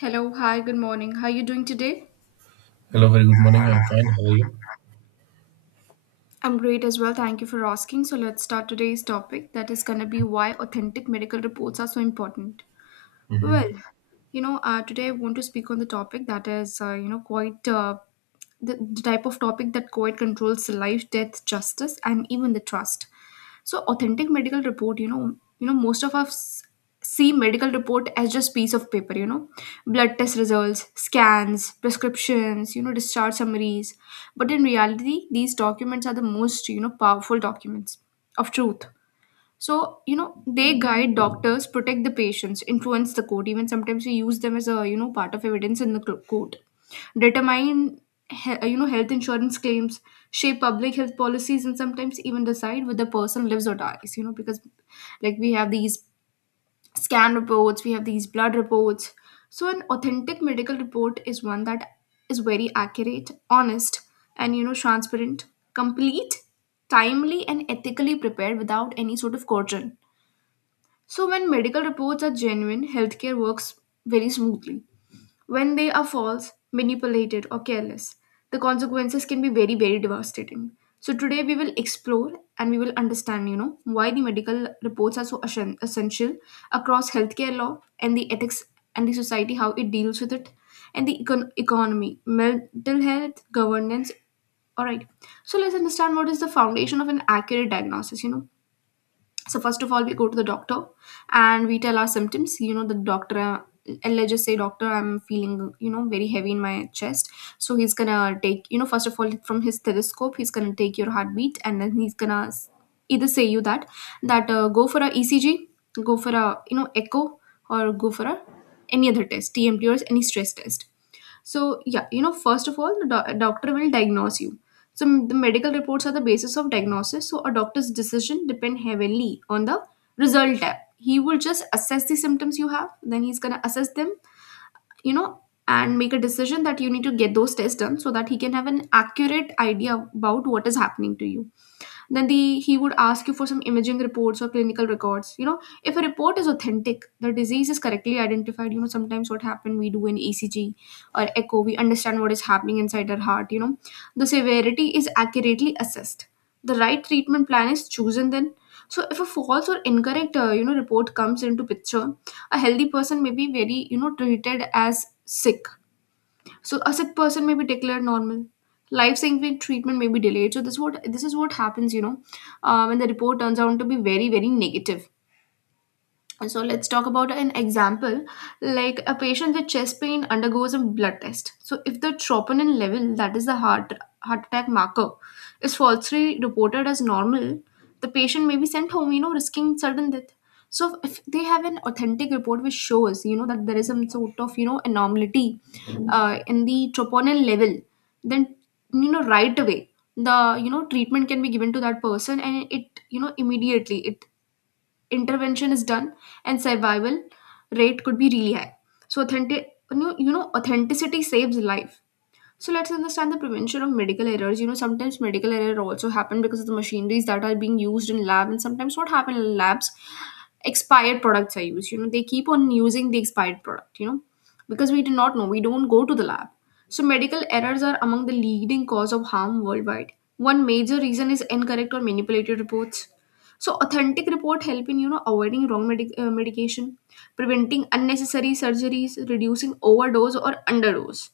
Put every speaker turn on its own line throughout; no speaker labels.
Hello, hi, good morning. How are you doing today?
Hello, very good morning. I'm fine. How are you?
I'm great as well. Thank you for asking. So let's start today's topic that is going to be why authentic medical reports are so important. Well, today I want to speak on the topic that is, you know, quite the type of topic that quite controls life, death, justice, and even the trust. So, authentic medical report, most of us see medical report as just piece of paper, blood test results, scans, prescriptions, discharge summaries. But in reality, these documents are the most, powerful documents of truth. So, they guide doctors, protect the patients, influence the court, even sometimes we use them as a, part of evidence in the court, determine, health insurance claims, shape public health policies, and sometimes even decide whether the person lives or dies, because like we have these scan reports, we have these blood reports. So, an authentic medical report is one that is very accurate, honest, and, transparent, complete, timely, and ethically prepared without any sort of coercion. So, when medical reports are genuine, healthcare works very smoothly. When they are false, manipulated, or careless, the consequences can be very, very devastating. So, today we will explore and we will understand, why the medical reports are so essential across healthcare law and the ethics and the society, how it deals with it, and the economy, mental health, governance. All right. So, let's understand what is the foundation of an accurate diagnosis. So first of all, we go to the doctor and we tell our symptoms. The doctor and let's just say, doctor, I'm feeling very heavy in my chest. So he's gonna take, first of all, from his stethoscope, he's gonna take your heartbeat, and then either say you that go for a ECG, go for a echo, or go for a any other test, TMT or any stress test. So, yeah, first of all, the doctor will diagnose you. So, the medical reports are the basis of diagnosis. So, a doctor's decision depend heavily on the result tab. He will just assess the symptoms you have, then he's gonna assess them, you know, and make a decision that you need to get those tests done so that he can have an accurate idea about what is happening to you. Then the he would ask you for some imaging reports or clinical records. If a report is authentic, the disease is correctly identified. Sometimes what happened, we do an ECG or echo, we understand what is happening inside our heart. The severity is accurately assessed, the right treatment plan is chosen. Then, so if a false or incorrect report comes into picture, a healthy person may be very treated as sick, so a sick person may be declared normal. Life-saving treatment may be delayed. So this what this is what happens, when the report turns out to be very, very negative. And so let's talk about an example. Like, a patient with chest pain undergoes a blood test. So if the troponin level, that is the heart attack marker, is falsely reported as normal, the patient may be sent home, risking sudden death. So if they have an authentic report which shows, that there is some sort of, anomaly in the troponin level, then right away the treatment can be given to that person, and it immediately it intervention is done and survival rate could be really high. So authentic, authenticity saves life. So let's understand the prevention of medical errors. You know, sometimes medical error also happen because of the machineries that are being used in lab, and sometimes what happen in labs, expired products are used. You know, they keep on using the expired product. You know, because we do not know, we don't go to the lab. So medical errors are among the leading cause of harm worldwide. One major reason is incorrect or manipulated reports. So authentic report help in avoiding wrong medication, preventing unnecessary surgeries, reducing overdose or underdose,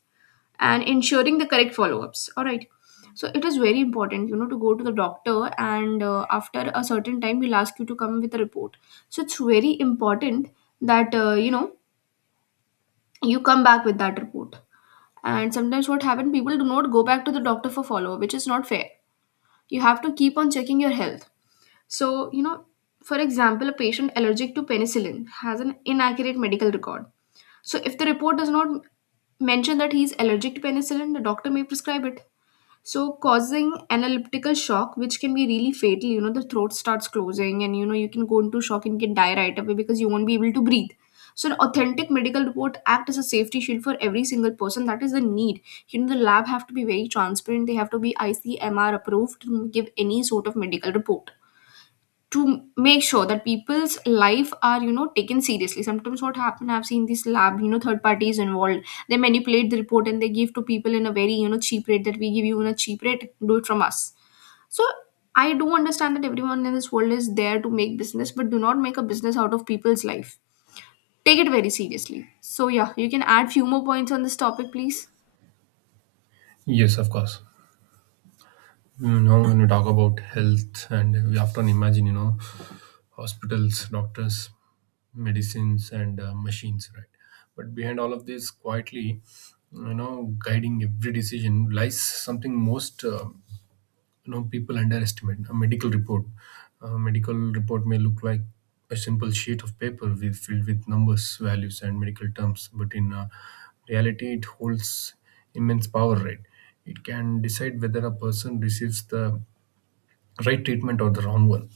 and ensuring the correct follow-ups. All right, so it is very important, to go to the doctor, and after a certain time we will ask you to come with a report. So it's very important that you come back with that report. And sometimes what happens, people do not go back to the doctor for follow-up, which is not fair. You have to keep on checking your health. So, for example, a patient allergic to penicillin has an inaccurate medical record. So if the report does not mention that he is allergic to penicillin, the doctor may prescribe it, so causing an elliptical shock which can be really fatal. You know, the throat starts closing and, you can go into shock and can die right away because you won't be able to breathe. So an authentic medical report act as a safety shield for every single person. That is the need. You know, the lab have to be very transparent. They have to be ICMR approved to give any sort of medical report, to make sure that people's life are, taken seriously. Sometimes what happen, I've seen this lab, third parties involved, they manipulate the report and they give to people in a very, cheap rate, that we give you in a cheap rate, do it from us. So I do understand that everyone in this world is there to make business, but do not make a business out of people's life. Take it very seriously. So, yeah, you can add few more points on this topic, please.
Yes, of course. When we talk about health, and we often imagine, hospitals, doctors, medicines, and machines, right? But behind all of this, quietly, guiding every decision lies something most people underestimate a medical report. A medical report may look like a simple sheet of paper with filled with numbers, values and medical terms, but in reality it holds immense power, right? It can decide whether a person receives the right treatment or the wrong one,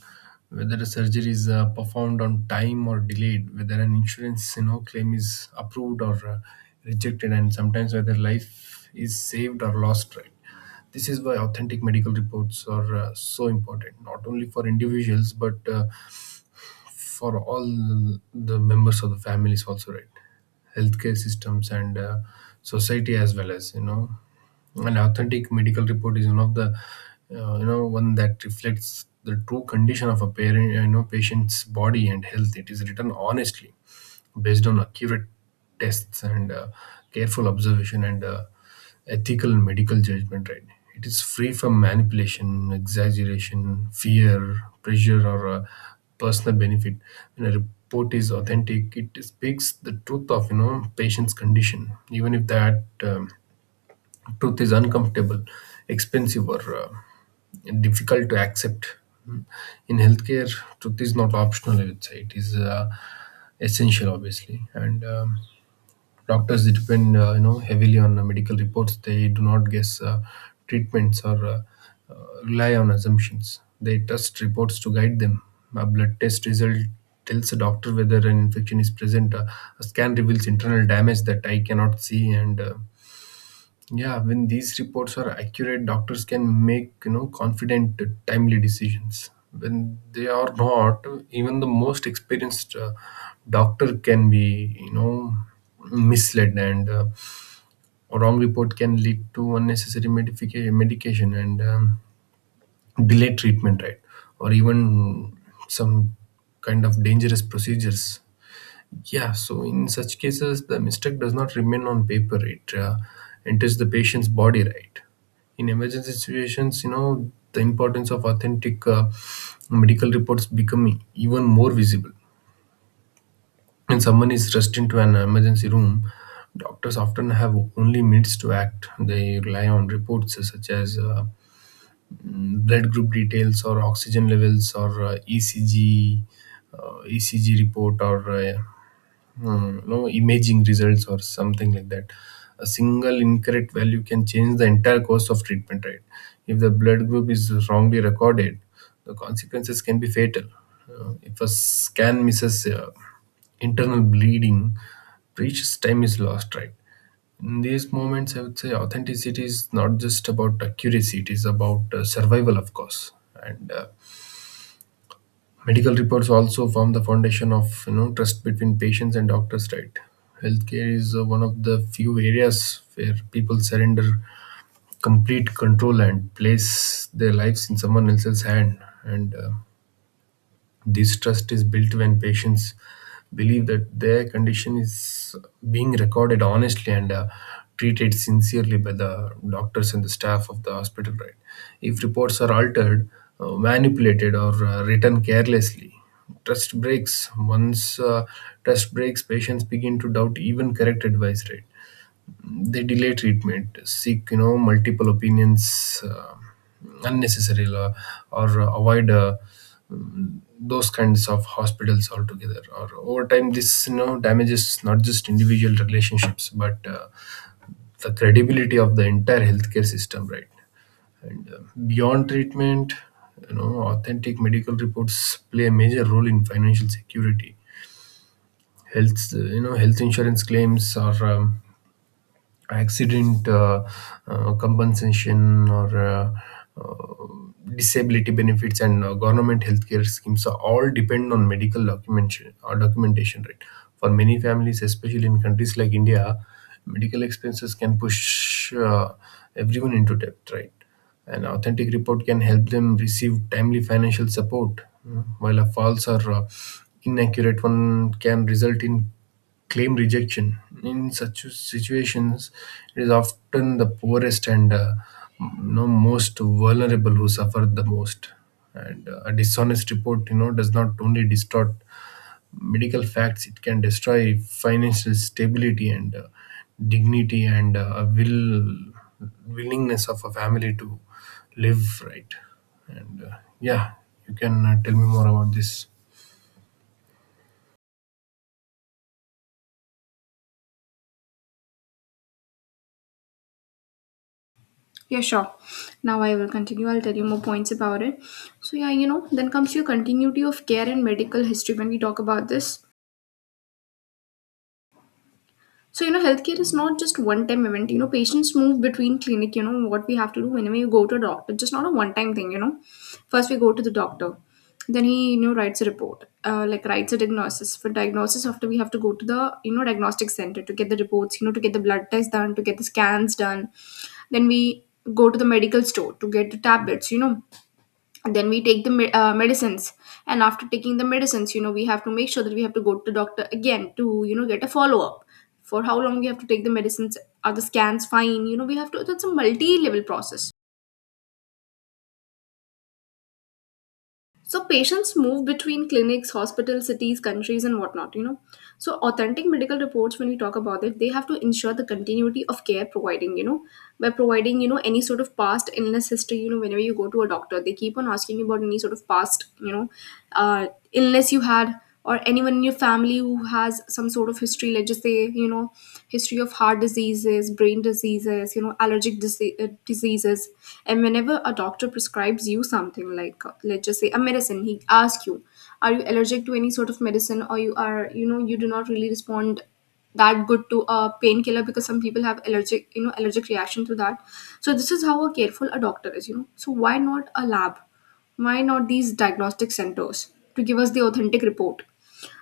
whether the surgery is performed on time or delayed, whether an insurance claim is approved or rejected, and sometimes whether life is saved or lost, right? This is why authentic medical reports are so important, not only for individuals but for all the members of the families also, right? Healthcare systems and society as well. As you know an authentic medical report is one of the you know one that reflects the true condition of a parent you know patient's body and health. It is written honestly, based on accurate tests and careful observation, and ethical and medical judgment, right? It is free from manipulation, exaggeration, fear, pressure, or personal benefit. When a report is authentic, it speaks the truth of patient's condition, even if that truth is uncomfortable, expensive, or difficult to accept. Mm. In healthcare, truth is not optional. I would say it is essential, obviously. And Doctors depend, heavily on medical reports. They do not guess treatments or uh, rely on assumptions. They trust reports to guide them. A blood test result tells a doctor whether an infection is present. A scan reveals internal damage that I cannot see, and yeah, when these reports are accurate, doctors can make confident, timely decisions. When they are not, even the most experienced doctor can be misled, and a wrong report can lead to unnecessary medication and delayed treatment, right? Or even some kind of dangerous procedures. Yeah, so in such cases, the mistake does not remain on paper. It enters the patient's body, right? In emergency situations, the importance of authentic medical reports become even more visible. When someone is rushed into an emergency room, doctors often have only minutes to act. They rely on reports such as blood group details, or oxygen levels, or uh, ECG, uh, ECG report, or no imaging results or something like that. A single incorrect value can change the entire course of treatment, right? If the blood group is wrongly recorded, the consequences can be fatal. If a scan misses internal bleeding, precious time is lost, right? In these moments, I would say authenticity is not just about accuracy, it is about survival, of course. And medical reports also form the foundation of trust between patients and doctors, right? Healthcare is one of the few areas where people surrender complete control and place their lives in someone else's hand. And this trust is built when patients believe that their condition is being recorded honestly and treated sincerely by the doctors and the staff of the hospital, right? If reports are altered, manipulated, or written carelessly, trust breaks. Once trust breaks, patients begin to doubt even correct advice, right? They delay treatment, seek multiple opinions, unnecessary, or avoid those kinds of hospitals altogether. Or over time this damages not just individual relationships but the credibility of the entire healthcare system, right? And beyond treatment, authentic medical reports play a major role in financial security. Health health insurance claims, or accident compensation, or uh, disability benefits, and government healthcare schemes are all depend on medical documentation or documentation, right? For many families, especially in countries like India, medical expenses can push everyone into debt, right? An authentic report can help them receive timely financial support, mm, while a false or inaccurate one can result in claim rejection. In such situations, it is often the poorest and most vulnerable who suffer the most. And a dishonest report, does not only distort medical facts; it can destroy financial stability and dignity and a willingness of a family to live, right. And yeah, you can tell me more about this.
Yeah, sure. Now I will continue. I'll tell you more points about it. So, yeah, then comes your continuity of care and medical history when we talk about this. So, you know, healthcare is not just one time event. You know, patients move between clinic, you know, what we have to do whenever you go to a doctor, just not a one time thing, you know. First, we go to the doctor. Then he, writes a report, like writes a diagnosis. For diagnosis, after we have to go to the, diagnostic center to get the reports, to get the blood test done, to get the scans done. Then we go to the medical store to get the tablets. Then we take the medicines, and after taking the medicines, we have to make sure that we have to go to doctor again to get a follow up, for how long we have to take the medicines, are the scans fine. You know, we have to, that's a multi level process. So patients move between clinics, hospitals, cities, countries, and whatnot, you know. So authentic medical reports, when we talk about it, they have to ensure the continuity of care providing, by providing, any sort of past illness history. You know, whenever you go to a doctor, they keep on asking you about any sort of past, illness you had, or anyone in your family who has some sort of history. Let's just say, you know history of heart diseases, brain diseases, allergic diseases. And whenever a doctor prescribes you something like, let's just say a medicine, he asks you, are you allergic to any sort of medicine, or you are, you do not really respond that good to a painkiller, because some people have allergic, allergic reaction to that. So this is how a careful a doctor is. So why not a lab, why not these diagnostic centers, to give us the authentic report.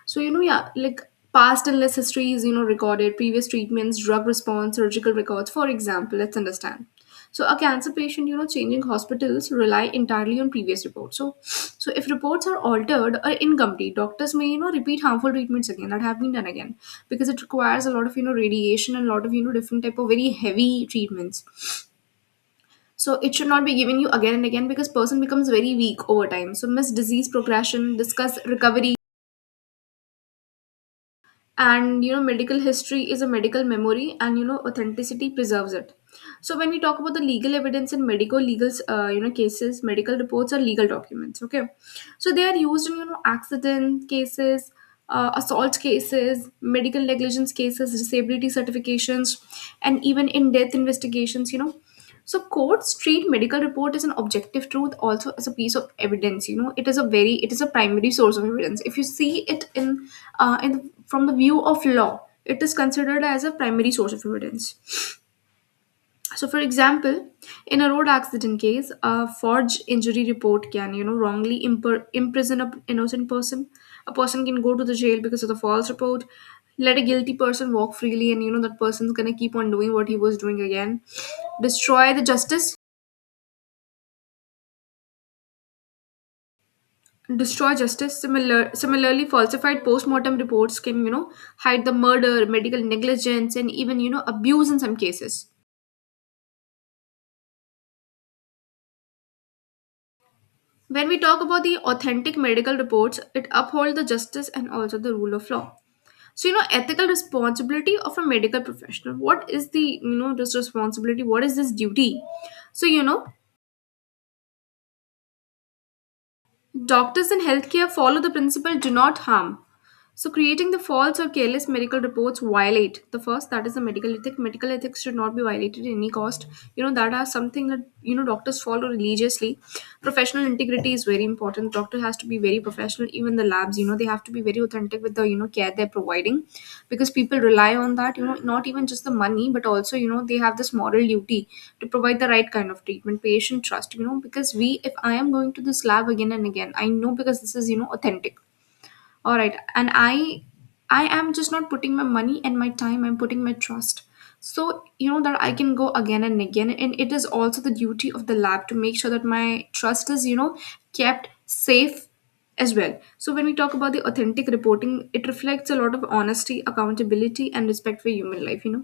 So, like past illness history is, recorded, previous treatments, drug response, surgical records, for example, let's understand. So a cancer patient, changing hospitals rely entirely on previous reports. So if reports are altered or incomplete, doctors may, repeat harmful treatments again that have been done again, because it requires a lot of, radiation and a lot of, different type of very heavy treatments. So it should not be given you again and again, because person becomes very weak over time. So miss disease progression, discuss recovery, and you know medical history is a medical memory, and you know authenticity preserves it. So when we talk about the legal evidence in medical legal you know cases, medical reports are legal documents, okay. So they are used in you know accident cases, assault cases, medical negligence cases, disability certifications, and even in death investigations, you know. So courts treat medical report as an objective truth, also as a piece of evidence. You know, it is a very, it is a primary source of evidence. If you see it in the, from the view of law, it is considered as a primary source of evidence. So, for example, in a road accident case, a forged injury report can, you know, wrongly imprison an innocent person. A person can go to the jail because of the false report. Let a guilty person walk freely, and you know that person's gonna keep on doing what he was doing again. Destroy the justice, destroy justice. Similarly, falsified post-mortem reports can, you know, hide the murder, medical negligence, and even, you know, abuse in some cases. When we talk about the authentic medical reports, it upholds the justice and also the rule of law. So, you know, ethical responsibility of a medical professional. What is the, you know, this responsibility? What is this duty? So, you know, doctors in healthcare follow the principle do not harm. So creating the false or careless medical reports violate the first that is the medical ethic. Medical ethics should not be violated at any cost. You know, that are something that you know doctors follow religiously. Professional integrity is very important. Doctor has to be very professional. Even the labs, you know, they have to be very authentic with the you know care they're providing, because people rely on that. You know, not even just the money, but also you know they have this moral duty to provide the right kind of treatment, patient trust. You know, because we, if I am going to this lab again and again, I know because this is you know authentic, all right, and I am just not putting my money and my time, I'm putting my trust. So you know that I can go again and again, and it is also the duty of the lab to make sure that my trust is you know kept safe as well. So when we talk about the authentic reporting, it reflects a lot of honesty, accountability and respect for human life, you know.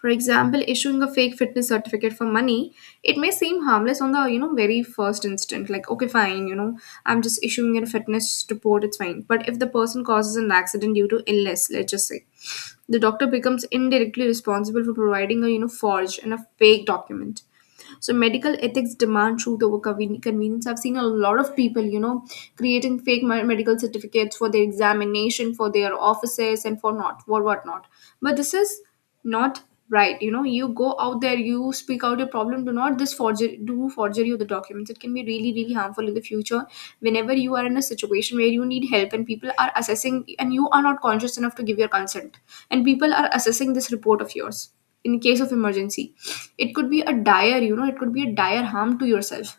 For example, issuing a fake fitness certificate for money, it may seem harmless on the you know very first instant. Like okay, fine, you know, I'm just issuing a fitness report, it's fine. But if the person causes an accident due to illness, let's just say, the doctor becomes indirectly responsible for providing a you know forged and a fake document. So medical ethics demand truth over convenience. I've seen a lot of people, you know, creating fake medical certificates for their examination, for their offices, and for not for whatnot. But this is not right. You know, you go out there, you speak out your problem. Do not this forgery, do forgery of the documents. It can be really, really harmful in the future. Whenever you are in a situation where you need help and people are assessing, and you are not conscious enough to give your consent, and people are assessing this report of yours in case of emergency. It could be a dire, you know, it could be a dire harm to yourself.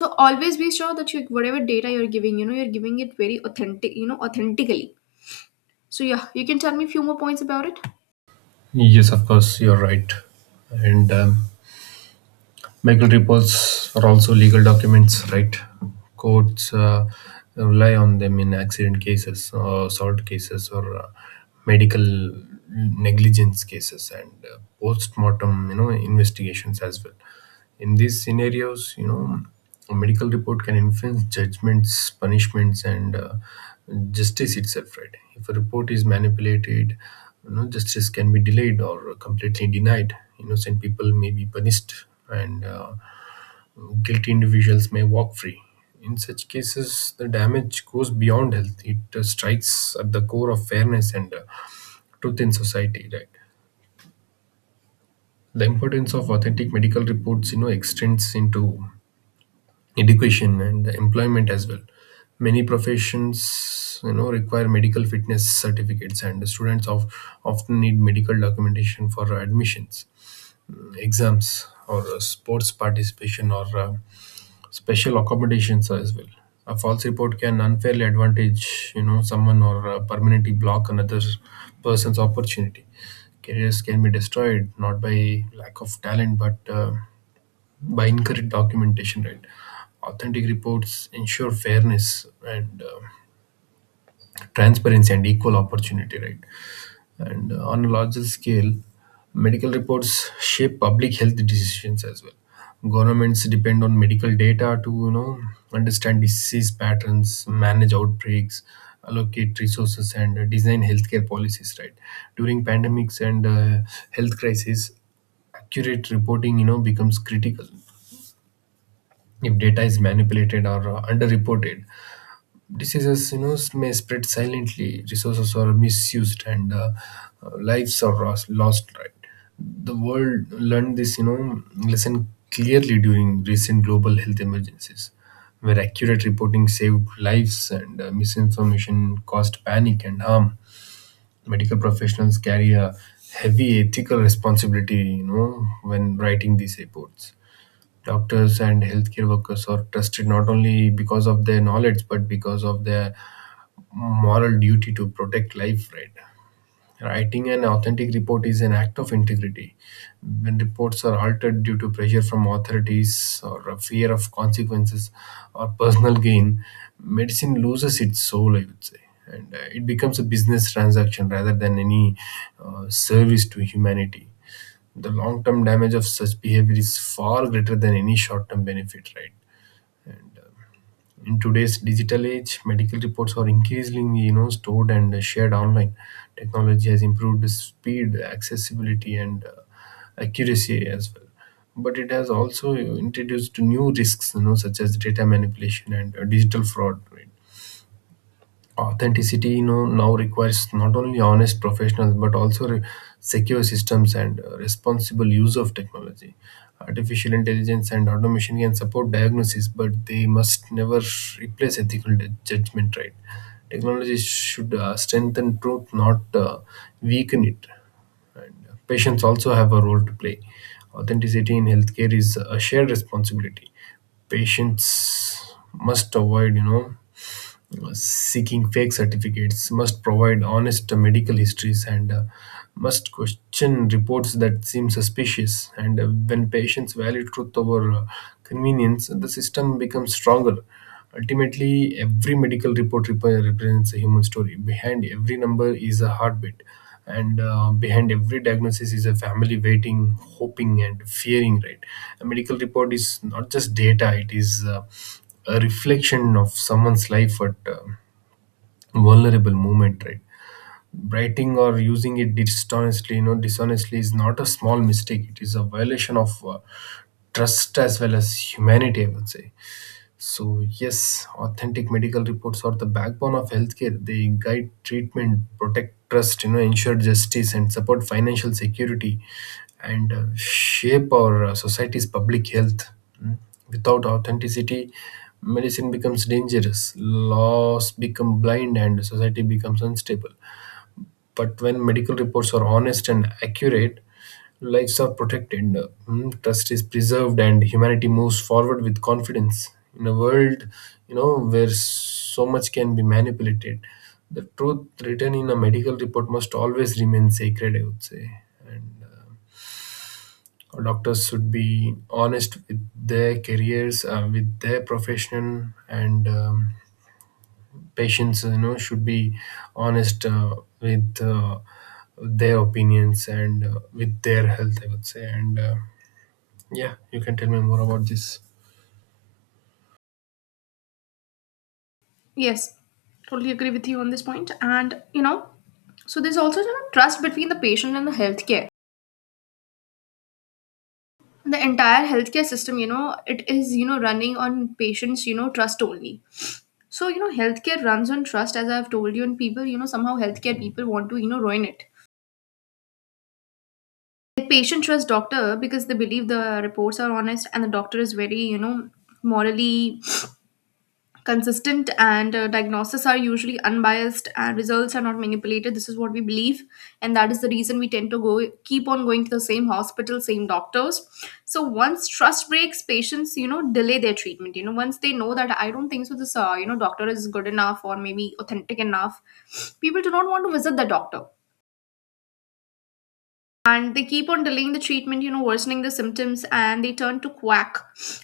So always be sure that you whatever data you're giving, you know, you're giving it very authentic, you know, authentically. So yeah, you can tell me a few more points about it.
Yes, of course, you're right. And medical reports are also legal documents, right? Courts rely on them in accident cases, assault cases, or medical negligence cases, and post-mortem, investigations as well. In these scenarios, a medical report can influence judgments, punishments, and justice itself, right? If a report is manipulated, justice can be delayed or completely denied. Innocent people may be punished, and guilty individuals may walk free. In such cases, the damage goes beyond health. It strikes at the core of fairness and truth in society, right? The importance of authentic medical reports, extends into education and employment as well. Many professions require medical fitness certificates, and often need medical documentation for admissions, exams, or sports participation, or special accommodations as well. A false report can unfairly advantage someone, or permanently block another person's opportunity. Careers can be destroyed, not by lack of talent but by incorrect documentation, right? Authentic reports ensure fairness and transparency and equal opportunity, right? And on a larger scale, medical reports shape public health decisions as well. Governments depend on medical data to, understand disease patterns, manage outbreaks, allocate resources, and design healthcare policies, right? During pandemics and health crises, accurate reporting becomes critical. If data is manipulated or underreported, diseases may spread silently, resources are misused, and lives are lost, right? The world learned this lesson clearly during recent global health emergencies, where accurate reporting saved lives and misinformation caused panic and harm. Medical professionals carry a heavy ethical responsibility when writing these reports. Doctors and healthcare workers are trusted not only because of their knowledge but because of their moral duty to protect life, right? Writing an authentic report is an act of integrity. When reports are altered due to pressure from authorities, or a fear of consequences, or personal gain, medicine loses its soul, I would say. And it becomes a business transaction rather than any service to humanity. The long term damage of such behavior is far greater than any short term benefit, right? And in today's digital age, medical reports are increasingly stored and shared online. Technology has improved the speed, accessibility, and accuracy as well. But it has also introduced new risks, such as data manipulation and digital fraud, right? Authenticity now requires not only honest professionals but also secure systems and responsible use of technology. Artificial intelligence and automation can support diagnosis, but they must never replace ethical judgment, right? Technology should strengthen truth, not weaken it. Patients also have a role to play. Authenticity in healthcare is a shared responsibility. Patients must avoid seeking fake certificates, must provide honest medical histories, and must question reports that seem suspicious. And when patients value truth over convenience, the system becomes stronger. Ultimately, every medical report represents a human story. Behind every number is a heartbeat, and behind every diagnosis is a family waiting, hoping, and fearing, right? A medical report is not just data; it is a reflection of someone's life at a vulnerable moment, right? Writing or using it dishonestly, dishonestly, is not a small mistake. It is a violation of trust as well as humanity, I would say. So, yes, authentic medical reports are the backbone of healthcare. They guide treatment, protect trust, ensure justice, and support financial security, and shape our society's public health. Mm. Without authenticity, medicine becomes dangerous, laws become blind, and society becomes unstable. But when medical reports are honest and accurate, lives are protected, trust is preserved, and humanity moves forward with confidence. In a world, where so much can be manipulated, the truth written in a medical report must always remain sacred. I would say. And Doctors should be honest with their careers, with their profession, and patients should be honest, with their opinions and with their health, I would say. And Yeah, you can tell me more about this.
Yes, totally agree with you on this point. And you know, so there's also you know, trust between the patient and the healthcare. The entire healthcare system, you know, it is you know running on patients, you know, trust only. So you know, healthcare runs on trust, as I've told you, and people, you know, somehow healthcare people want to you know ruin it. Like patient trusts doctor because they believe the reports are honest and the doctor is very you know morally consistent, and diagnoses are usually unbiased and results are not manipulated, this is what we believe, and that is the reason we tend to go keep on going to the same hospital, same doctors. So once trust breaks, patients you know delay their treatment, you know, once they know that I don't think so this you know doctor is good enough or maybe authentic enough, people do not want to visit the doctor and they keep on delaying the treatment, you know, worsening the symptoms, and they turn to quack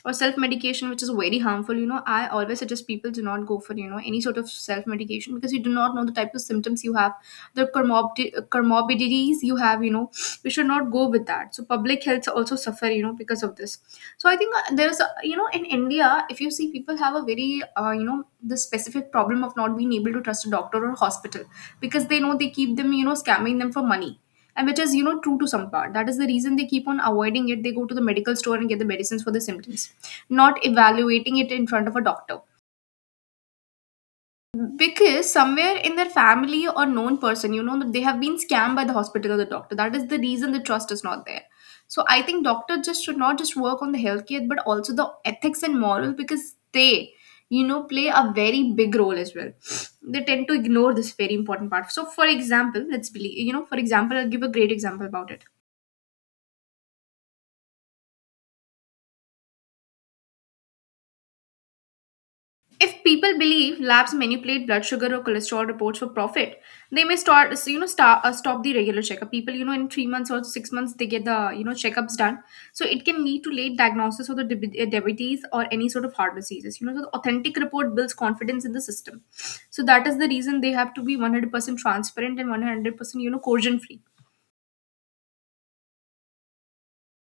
or self medication, which is very harmful. You know, I always suggest people do not go for you know any sort of self medication because you do not know the type of symptoms you have, the comorbidities you have, you know, we should not go with that. So public health also suffer, you know, because of this. So I think there's a, you know, in India, if you see, people have a very you know the specific problem of not being able to trust a doctor or hospital because they know they keep them you know scamming them for money, and which is you know true to some part. That is the reason they keep on avoiding it, they go to the medical store and get the medicines for the symptoms, not evaluating it in front of a doctor, because somewhere in their family or known person you know that they have been scammed by the hospital or the doctor, that is the reason the trust is not there. So I think doctors just should not just work on the healthcare but also the ethics and moral, because they you know play a very big role as well. They tend to ignore this very important part. So for example, let's believe, you know, for example, I'll give a great example about it. If people believe labs manipulate blood sugar or cholesterol reports for profit, they may start, you know, start, stop the regular checkup. People, you know, in 3 months or 6 months, they get the, you know, checkups done. So it can lead to late diagnosis of the diabetes or any sort of heart diseases. You know, so the authentic report builds confidence in the system. So that is the reason they have to be 100% transparent and 100%, you know, coercion free.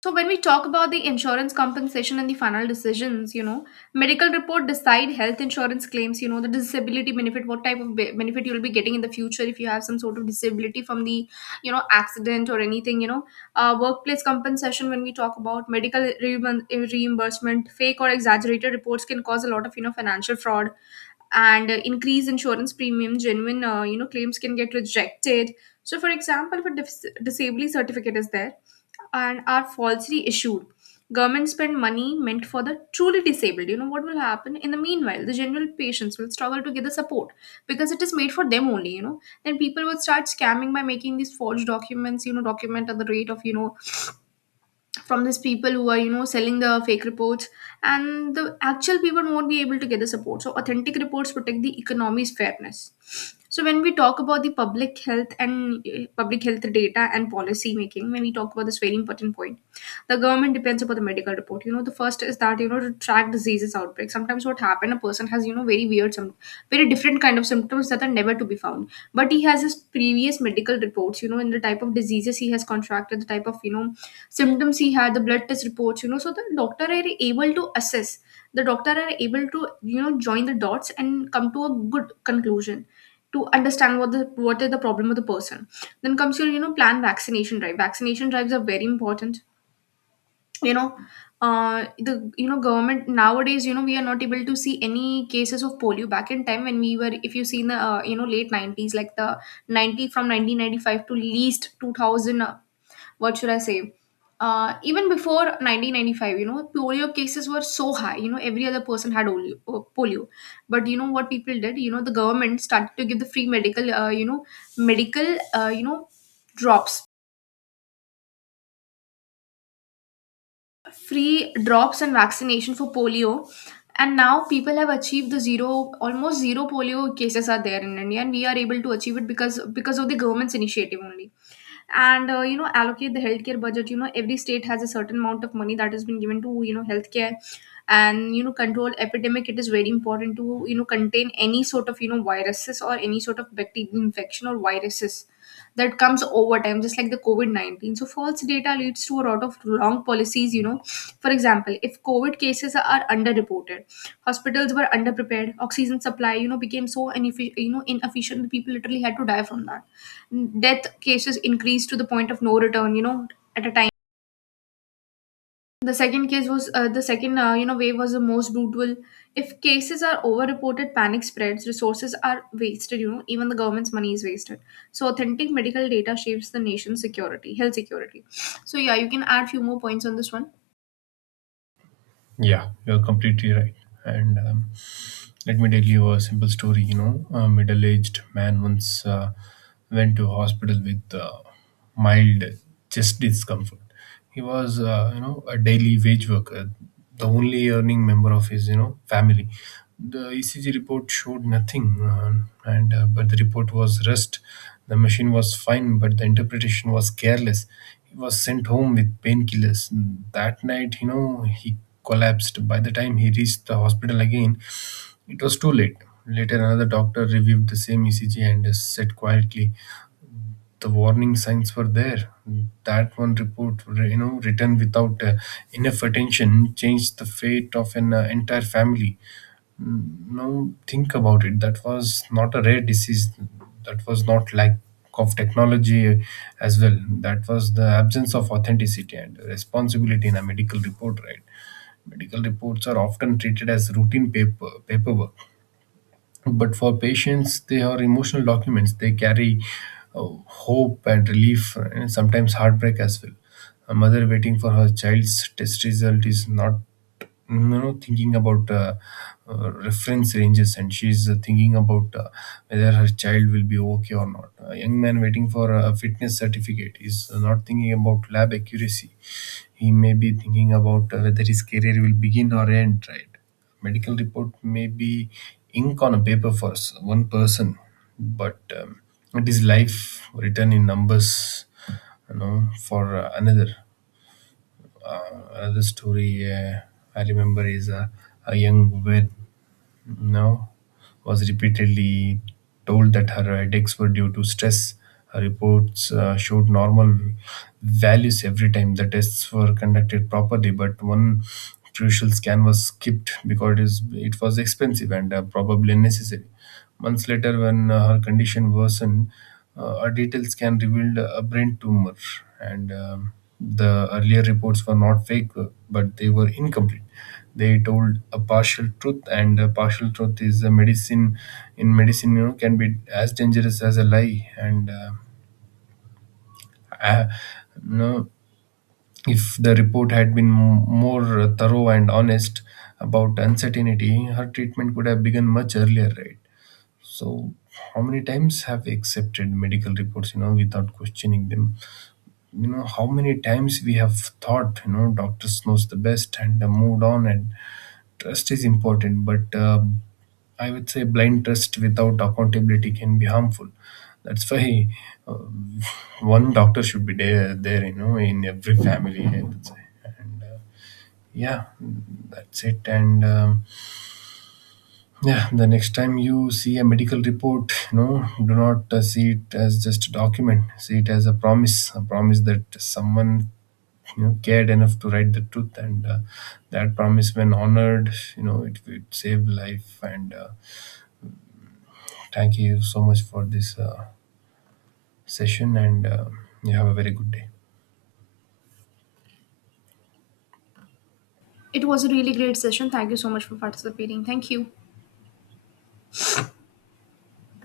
So when we talk about the insurance compensation and the final decisions, you know, medical report decide health insurance claims, you know, the disability benefit, what type of benefit you'll be getting in the future if you have some sort of disability from the, you know, accident or anything, you know, workplace compensation. When we talk about medical reimbursement, fake or exaggerated reports can cause a lot of, you know, financial fraud, and increase insurance premium, genuine you know claims can get rejected. So for example, if a disability certificate is there and are falsely issued. Government spend money meant for the truly disabled. You know what will happen? In the meanwhile, the general patients will struggle to get the support, because it is made for them only, you know. Then people would start scamming by making these forged documents, you know, document at the rate of, you know, from these people who are you know selling the fake reports, and the actual people won't be able to get the support. So authentic reports protect the economy's fairness. So when we talk about the public health and public health data and policy making, when we talk about this very important point, the government depends upon the medical report, you know. The first is that you know to track diseases outbreak. Sometimes what happen, a person has you know very weird some very different kind of symptoms that are never to be found, but he has his previous medical reports, you know, in the type of diseases he has contracted, the type of you know symptoms he had, the blood test reports, you know, so the doctor are able to you know join the dots and come to a good conclusion to understand what the what is the problem of the person. Then comes your you know plan vaccination drive. Vaccination drives are very important, you know. Uh, the you know government nowadays, you know, we are not able to see any cases of polio back in time when we were. If you see in the you know late 90s, like the 90 from 1995 to least 2000, what should I say? Even before 1995, you know, polio cases were so high. You know, every other person had polio. But you know what people did? You know, the government started to give the free medical, you know, medical, you know, drops, free drops and vaccination for polio. And now people have achieved the zero, almost zero polio cases are there in India, and we are able to achieve it because of the government's initiative only. And you know allocate the healthcare budget, you know every state has a certain amount of money that has been given to you know healthcare. And you know control epidemic, it is very important to you know contain any sort of you know viruses or any sort of bacterial infection or viruses that comes over time, just like the covid-19. So false data leads to a lot of wrong policies, you know. For example, if covid cases are underreported, hospitals were underprepared, oxygen supply you know became so inefficient, you know, inefficient people literally had to die from that. Death cases increased to the point of no return, you know, at a time. The second case was the second you know wave was the most brutal. If cases are overreported, panic spreads, resources are wasted, you know, even the government's money is wasted. So authentic medical data shapes the nation's security, health security. So yeah, you can add few more points on this one.
Yeah, you're completely right. And Let me tell you a simple story. You know, a middle-aged man once went to hospital with mild chest discomfort. He was, you know, a daily wage worker, the only earning member of his, you know, family. The ECG report showed nothing, and but the report was rust. The machine was fine, but the interpretation was careless. He was sent home with painkillers. That night, you know, he collapsed. By the time he reached the hospital again, it was too late. Later, another doctor reviewed the same ECG and said quietly, "The warning signs were there. That one report, you know, written without enough attention, changed the fate of an entire family." Now, think about it. That was not a rare disease. That was not lack of technology, as well. That was the absence of authenticity and responsibility in a medical report, right? Medical reports are often treated as routine paperwork, but for patients they are emotional documents. They carry hope and relief, and sometimes heartbreak as well. A mother waiting for her child's test result is not, thinking about reference ranges, and she's, thinking about whether her child will be okay or not. A young man waiting for a fitness certificate is not thinking about lab accuracy. He may be thinking about whether his career will begin or end, right? Medical report may be ink on a paper for one person, but it is life written in numbers, you know, for another. Another story I remember is a young woman, no, was repeatedly told that her headaches were due to stress. Her reports showed normal values every time. The tests were conducted properly, but one crucial scan was skipped because it was expensive and probably unnecessary. Months later, when her condition worsened, a detailed scan revealed a brain tumor, and the earlier reports were not fake, but they were incomplete. They told a partial truth, and a partial truth is a medicine in medicine, you know, can be as dangerous as a lie. And uh, you know, if the report had been more thorough and honest about uncertainty, her treatment could have begun much earlier, right? So how many times have we accepted medical reports, you know, without questioning them? You know, how many times we have thought, you know, doctors knows the best, and moved on? And trust is important, but I would say blind trust without accountability can be harmful. That's why uh, one doctor should be there, you know, in every family, I would say. And Yeah, that's it. And Yeah, the next time you see a medical report, you know, do not see it as just a document. See it as a promise that someone, you know, cared enough to write the truth, and that promise, when honored, you know, it would save life. And Thank you so much for this. Session, and you have a very good day.
It was a really great session, thank you so much for participating, thank you.